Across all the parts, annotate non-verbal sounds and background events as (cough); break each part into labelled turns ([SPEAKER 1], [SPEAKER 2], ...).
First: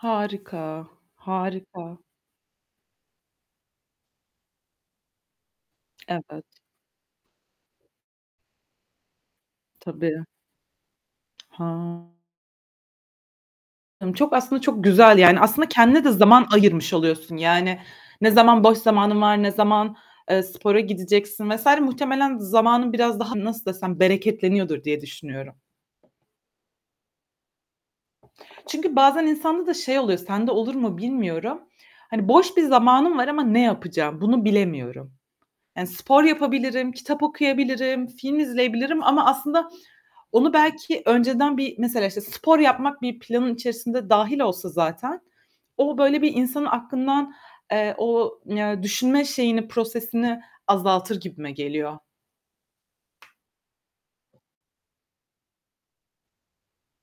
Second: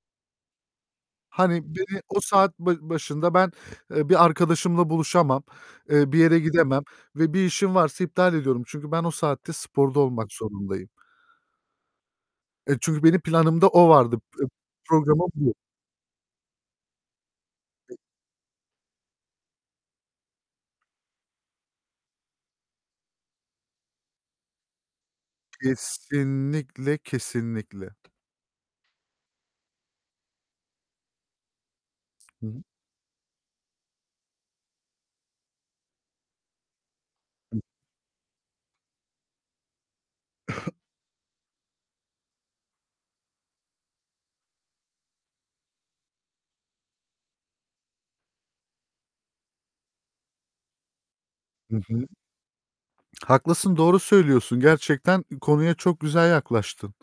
[SPEAKER 1] Harika,
[SPEAKER 2] Hani,
[SPEAKER 1] harika.
[SPEAKER 2] beni o saat ba başında ben, eee, bir arkadaşımla buluşamam, eee, bir yere
[SPEAKER 1] Evet.
[SPEAKER 2] gidemem ve bir işim varsa iptal ediyorum. Çünkü ben o saatte sporda
[SPEAKER 1] Tabii.
[SPEAKER 2] olmak zorundayım.
[SPEAKER 1] Ha.
[SPEAKER 2] Eee, çünkü benim planımda o vardı.
[SPEAKER 1] Çok,
[SPEAKER 2] Eb
[SPEAKER 1] aslında çok güzel,
[SPEAKER 2] programım
[SPEAKER 1] yani,
[SPEAKER 2] bu.
[SPEAKER 1] aslında kendine de zaman ayırmış oluyorsun yani. Ne zaman boş zamanın var, ne zaman, eee, spora gideceksin vs. muhtemelen zamanın biraz daha, nasıl desem, bereketleniyordur diye düşünüyorum.
[SPEAKER 2] Kesinlikle, kesinlikle.
[SPEAKER 1] Çünkü bazen insanda da şey oluyor, sende olur mu, bilmiyorum. Hani,
[SPEAKER 2] Hı
[SPEAKER 1] "Boş
[SPEAKER 2] hı.
[SPEAKER 1] bir zamanım var ama ne yapacağım? Bunu bilemiyorum." Yani, "Spor yapabilirim, kitap
[SPEAKER 2] Hı.
[SPEAKER 1] okuyabilirim, film izleyebilirim." ama aslında onu
[SPEAKER 2] (coughs)
[SPEAKER 1] belki önceden bir, mesela, işte, spor yapmak bir planın içerisinde dâhil olsa zaten, o böyle bir insanın aklından, eee, o, yani, düşünme şeyini, prosesini azaltır gibime
[SPEAKER 2] Hı
[SPEAKER 1] geliyor.
[SPEAKER 2] hı. Haklısın, doğru söylüyorsun. Gerçekten ı konuya çok güzel yaklaştın.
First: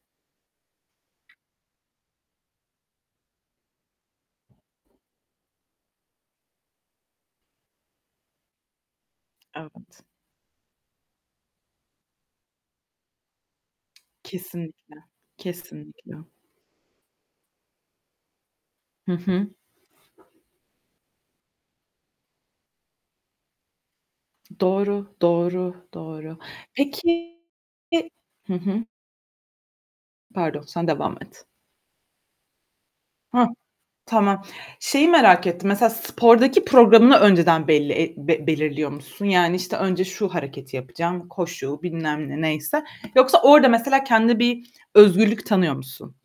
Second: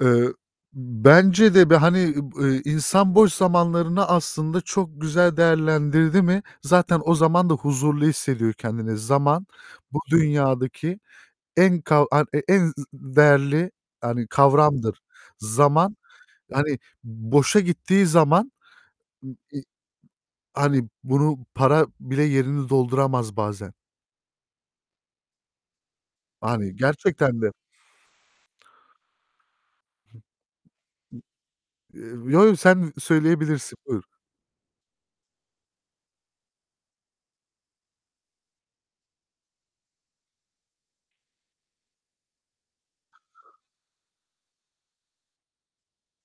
[SPEAKER 2] Eee. Bence de, bir, hani, eb eee, insan boş zamanlarını aslında çok güzel değerlendirdi mi, zaten o zaman da huzurlu hissediyor kendini. Zaman, bu
[SPEAKER 1] Evet.
[SPEAKER 2] dünyadaki en ka e en z değerli yani
[SPEAKER 1] Kesinlikle,
[SPEAKER 2] kavramdır. Zaman,
[SPEAKER 1] kesinlikle.
[SPEAKER 2] hani, boşa gittiği zaman,
[SPEAKER 1] Hı
[SPEAKER 2] ııı,
[SPEAKER 1] hı.
[SPEAKER 2] iii, hani, bunu para bile yerini dolduramaz bazen.
[SPEAKER 1] Doğru, doğru, doğru.
[SPEAKER 2] Hani, gerçekten
[SPEAKER 1] Peki
[SPEAKER 2] de.
[SPEAKER 1] Hı hı.
[SPEAKER 2] Eee,
[SPEAKER 1] Pardon sen devam et.
[SPEAKER 2] yo, yo, sen
[SPEAKER 1] Hah,
[SPEAKER 2] söyleyebilirsin, buyur.
[SPEAKER 1] tamam. Şeyi merak ettim mesela spordaki programını önceden belli e be belirliyor musun? Yani işte, önce şu hareketi yapacağım, koşu bilmem ne neyse. Yoksa orada mesela kendine bir özgürlük tanıyor musun?